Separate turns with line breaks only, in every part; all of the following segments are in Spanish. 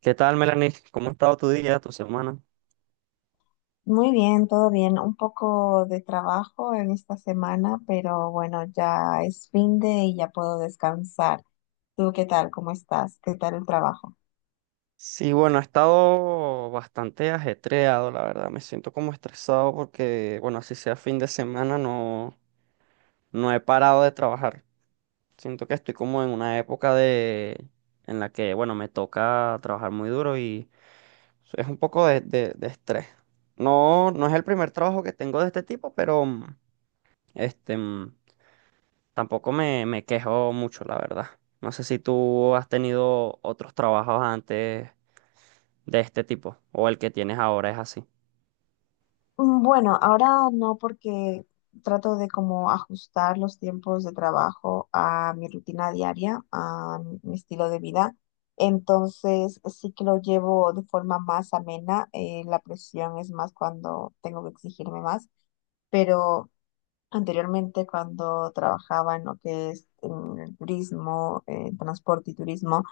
¿Qué tal, Melanie? ¿Cómo ha estado tu día, tu semana?
Muy bien, todo bien. Un poco de trabajo en esta semana, pero bueno, ya es fin de y ya puedo descansar. ¿Tú qué tal? ¿Cómo estás? ¿Qué tal el trabajo?
Sí, bueno, ha estado bastante ajetreado, la verdad. Me siento como estresado porque, bueno, así sea fin de semana, no, no he parado de trabajar. Siento que estoy como en una época de, en la que, bueno, me toca trabajar muy duro y es un poco de estrés. No, no es el primer trabajo que tengo de este tipo, pero este, mm, tampoco me quejo mucho, la verdad. No sé si tú has tenido otros trabajos antes de este tipo, o el que tienes ahora es así.
Bueno, ahora no porque trato de como ajustar los tiempos de trabajo a mi rutina diaria, a mi estilo de vida. Entonces sí que lo llevo de forma más amena. La presión es más cuando tengo que exigirme más, pero anteriormente, cuando trabajaba en lo que es en el turismo, en transporte y turismo,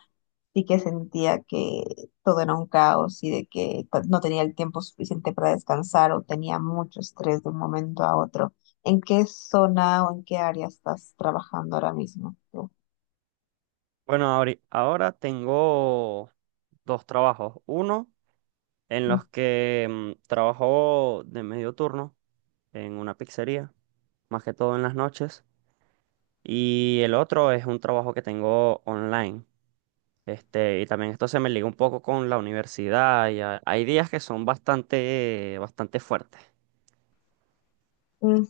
sí que sentía que todo era un caos y de que pues, no tenía el tiempo suficiente para descansar o tenía mucho estrés de un momento a otro. ¿En qué zona o en qué área estás trabajando ahora mismo tú?
Bueno, ahora tengo dos trabajos. Uno en los que trabajo de medio turno en una pizzería, más que todo en las noches. Y el otro es un trabajo que tengo online. Este, y también esto se me liga un poco con la universidad. Y hay días que son bastante, bastante fuertes.
Ujú.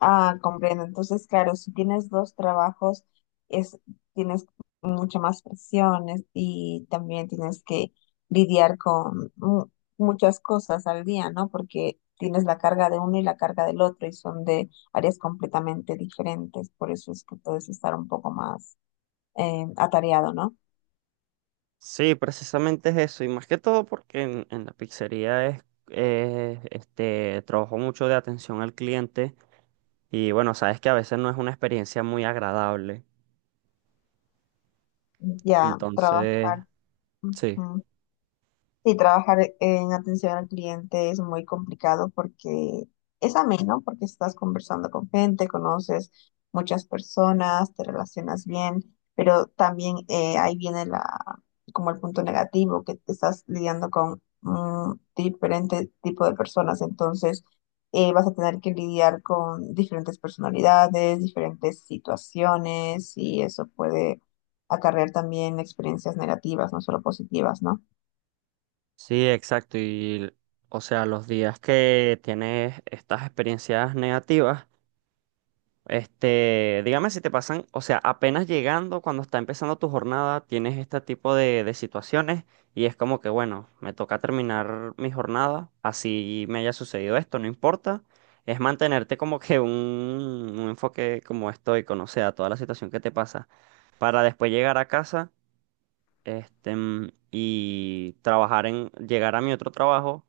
Ah, comprendo. Entonces, claro, si tienes dos trabajos, es, tienes mucha más presiones y también tienes que lidiar con muchas cosas al día, ¿no? Porque tienes la carga de uno y la carga del otro y son de áreas completamente diferentes. Por eso es que puedes estar un poco más atareado, ¿no?
Sí, precisamente es eso, y más que todo porque en la pizzería es, este, trabajo mucho de atención al cliente y bueno, sabes que a veces no es una experiencia muy agradable,
Ya,
entonces,
trabajar.
sí,
Sí, trabajar en atención al cliente es muy complicado porque es ameno, porque estás conversando con gente, conoces muchas personas, te relacionas bien, pero también ahí viene la, como el punto negativo, que te estás lidiando con diferente tipo de personas, entonces vas a tener que lidiar con diferentes personalidades, diferentes situaciones y eso puede acarrear también experiencias negativas, no solo positivas, ¿no?
sí, exacto, y o sea, los días que tienes estas experiencias negativas, este, dígame si te pasan, o sea, apenas llegando, cuando está empezando tu jornada, tienes este tipo de situaciones y es como que, bueno, me toca terminar mi jornada, así me haya sucedido esto, no importa. Es mantenerte como que un enfoque como estoico, no sea, toda la situación que te pasa, para después llegar a casa, este, y trabajar en, llegar a mi otro trabajo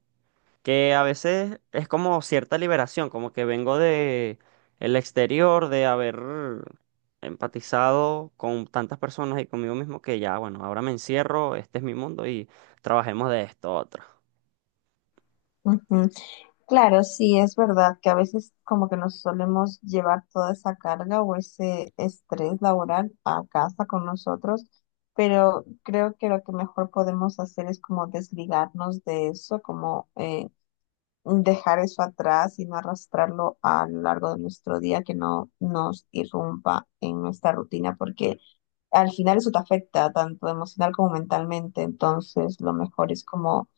que a veces es como cierta liberación, como que vengo de el exterior, de haber empatizado con tantas personas y conmigo mismo que ya, bueno, ahora me encierro, este es mi mundo y trabajemos de esto otro.
Ujú. Claro, sí, es verdad que a veces como que nos solemos llevar toda esa carga o ese estrés laboral a casa con nosotros, pero creo que lo que mejor podemos hacer es como desligarnos de eso, como dejar eso atrás y no arrastrarlo a lo largo de nuestro día, que no nos irrumpa en nuestra rutina, porque al final eso te afecta tanto emocional como mentalmente, entonces lo mejor es como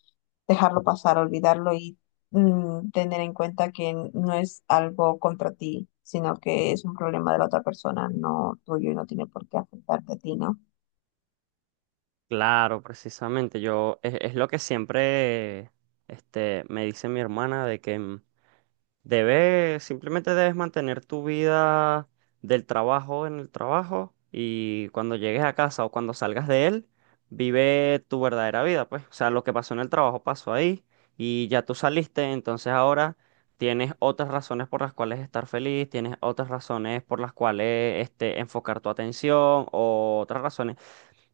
dejarlo pasar, olvidarlo y tener en cuenta que no es algo contra ti, sino que es un problema de la otra persona, no tuyo y no tiene por qué afectarte a ti, ¿no?
Claro, precisamente, yo es lo que siempre este, me dice mi hermana de que debes, simplemente debes mantener tu vida del trabajo en el trabajo y cuando llegues a casa o cuando salgas de él, vive tu verdadera vida, pues. O sea, lo que pasó en el trabajo pasó ahí y ya tú saliste, entonces ahora tienes otras razones por las cuales estar feliz, tienes otras razones por las cuales este, enfocar tu atención o otras razones.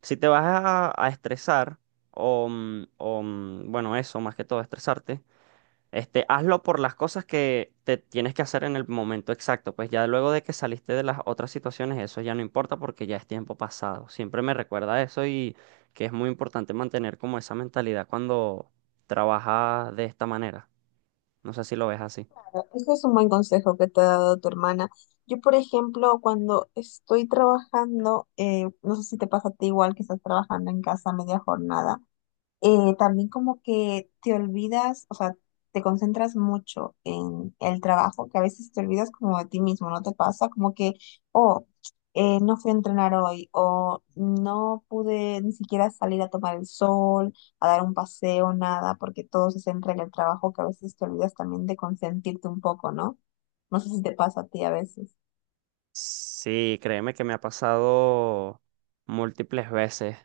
Si te vas a estresar o, o, bueno, eso más que todo, estresarte este, hazlo por las cosas que te tienes que hacer en el momento exacto. Pues ya luego de que saliste de las otras situaciones, eso ya no importa porque ya es tiempo pasado. Siempre me recuerda eso y que es muy importante mantener como esa mentalidad cuando trabajas de esta manera. No sé si lo ves así.
Claro, ese es un buen consejo que te ha dado tu hermana. Yo, por ejemplo, cuando estoy trabajando, no sé si te pasa a ti igual que estás trabajando en casa a media jornada. También como que te olvidas, o sea, te concentras mucho en el trabajo, que a veces te olvidas como de ti mismo, ¿no te pasa? Como que, oh, no fui a entrenar hoy, o no pude ni siquiera salir a tomar el sol, a dar un paseo, nada, porque todo se centra en el trabajo, que a veces te olvidas también de consentirte un poco, ¿no? No sé si te pasa a ti a veces.
Sí, créeme que me ha pasado múltiples veces.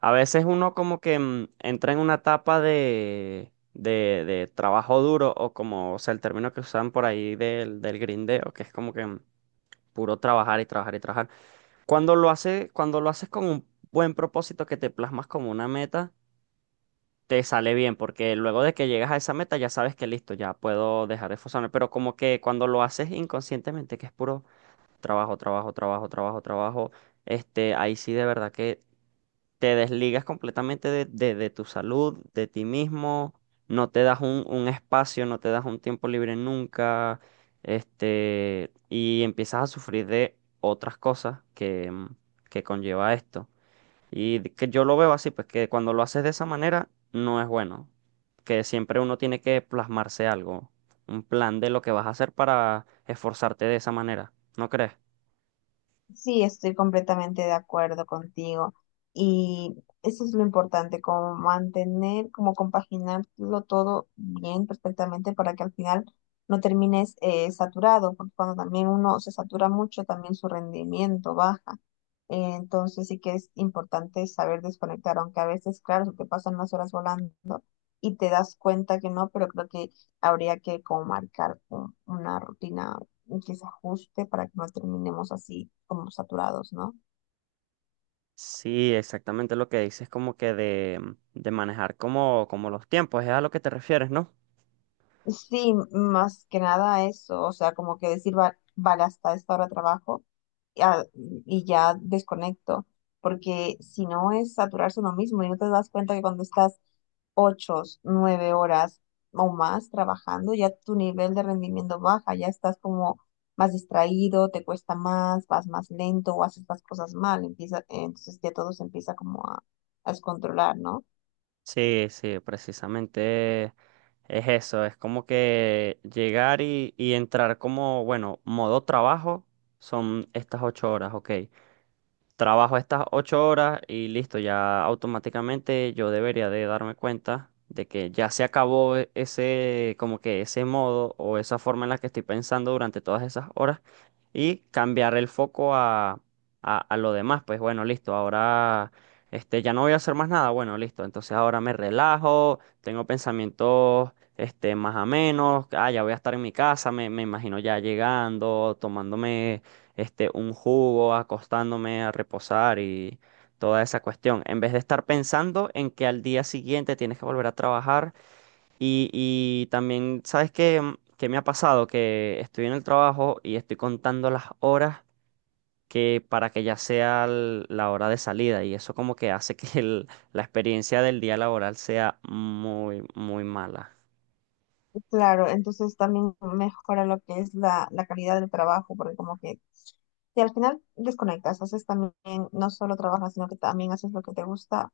A veces uno como que entra en una etapa de trabajo duro o como, o sea, el término que usan por ahí del grindeo, que es como que puro trabajar y trabajar y trabajar. Cuando lo hace, cuando lo haces con un buen propósito que te plasmas como una meta, te sale bien, porque luego de que llegas a esa meta ya sabes que listo, ya puedo dejar de esforzarme, pero como que cuando lo haces inconscientemente, que es puro trabajo, trabajo, trabajo, trabajo, trabajo. Este, ahí sí de verdad que te desligas completamente de, de tu salud, de ti mismo, no te das un espacio, no te das un tiempo libre nunca, este, y empiezas a sufrir de otras cosas que, que conlleva esto. Que yo lo veo así, pues que cuando lo haces de esa manera, no es bueno, que siempre uno tiene que plasmarse algo, un plan de lo que vas a hacer para esforzarte de esa manera, ¿no crees?
Sí, estoy completamente de acuerdo contigo. Y eso es lo importante, como mantener, como compaginarlo todo bien, perfectamente, para que al final no termines saturado, porque cuando también uno se satura mucho, también su rendimiento baja. Entonces sí que es importante saber desconectar, aunque a veces, claro, se te pasan las horas volando y te das cuenta que no, pero creo que habría que como marcar una rutina y que se ajuste para que no terminemos así como saturados, ¿no?
Sí, exactamente lo que dices, como que de manejar como, como los tiempos, es a lo que te refieres, ¿no?
Sí, más que nada eso, o sea, como que decir, vale, hasta esta hora trabajo y, a- y ya desconecto, porque si no es saturarse uno mismo y no te das cuenta que cuando estás 8, 9 horas o más trabajando, ya tu nivel de rendimiento baja, ya estás como más distraído, te cuesta más, vas más lento o haces las cosas mal, empieza, entonces ya todo se empieza como a descontrolar, ¿no?
Sí, sí, precisamente es eso, es como que llegar y entrar como, bueno, modo trabajo son estas ocho horas, ok. Trabajo estas ocho horas y listo, ya automáticamente yo debería de darme cuenta de que ya se acabó ese, como que ese modo o esa forma en la que estoy pensando durante todas esas horas y cambiar el foco a, a lo demás. Pues bueno, listo, ahora este, ya no voy a hacer más nada. Bueno, listo, entonces ahora me relajo, tengo pensamientos este, más amenos. Ah, ya voy a estar en mi casa, me imagino ya llegando, tomándome este, un jugo, acostándome a reposar y toda esa cuestión, en vez de estar pensando en que al día siguiente tienes que volver a trabajar y también, ¿sabes qué? ¿Qué me ha pasado? Que estoy en el trabajo y estoy contando las horas que para que ya sea la hora de salida y eso como que hace que la experiencia del día laboral sea muy, muy mala.
Claro, entonces también mejora lo que es la, la calidad del trabajo, porque como que si al final desconectas, haces también, no solo trabajas, sino que también haces lo que te gusta,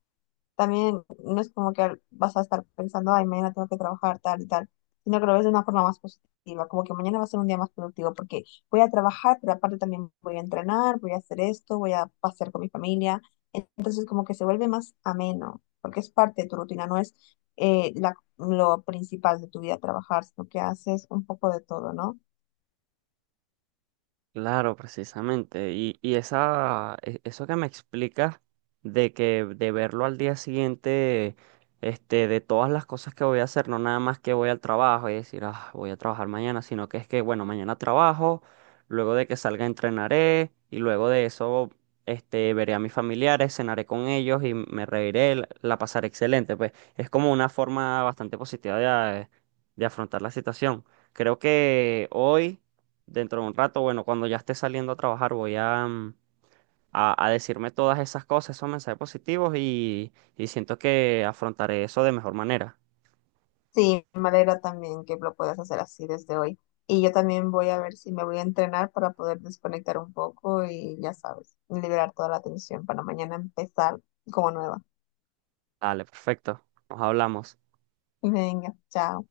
también no es como que vas a estar pensando, ay, mañana tengo que trabajar tal y tal, sino que lo ves de una forma más positiva, como que mañana va a ser un día más productivo porque voy a trabajar, pero aparte también voy a entrenar, voy a hacer esto, voy a pasear con mi familia. Entonces como que se vuelve más ameno, porque es parte de tu rutina, no es lo principal de tu vida trabajar, sino que haces un poco de todo, ¿no?
Claro, precisamente. Y esa, eso que me explicas de que de verlo al día siguiente, este, de todas las cosas que voy a hacer, no nada más que voy al trabajo y decir, ah, voy a trabajar mañana, sino que es que, bueno, mañana trabajo, luego de que salga entrenaré y luego de eso, este, veré a mis familiares, cenaré con ellos y me reiré, la pasaré excelente. Pues es como una forma bastante positiva de, de afrontar la situación. Creo que hoy. Dentro de un rato, bueno, cuando ya esté saliendo a trabajar, voy a, a decirme todas esas cosas, esos mensajes positivos y siento que afrontaré eso de mejor manera.
Sí, me alegra también que lo puedas hacer así desde hoy. Y yo también voy a ver si me voy a entrenar para poder desconectar un poco y ya sabes, liberar toda la tensión para mañana empezar como nueva.
Dale, perfecto. Nos hablamos.
Venga, chao.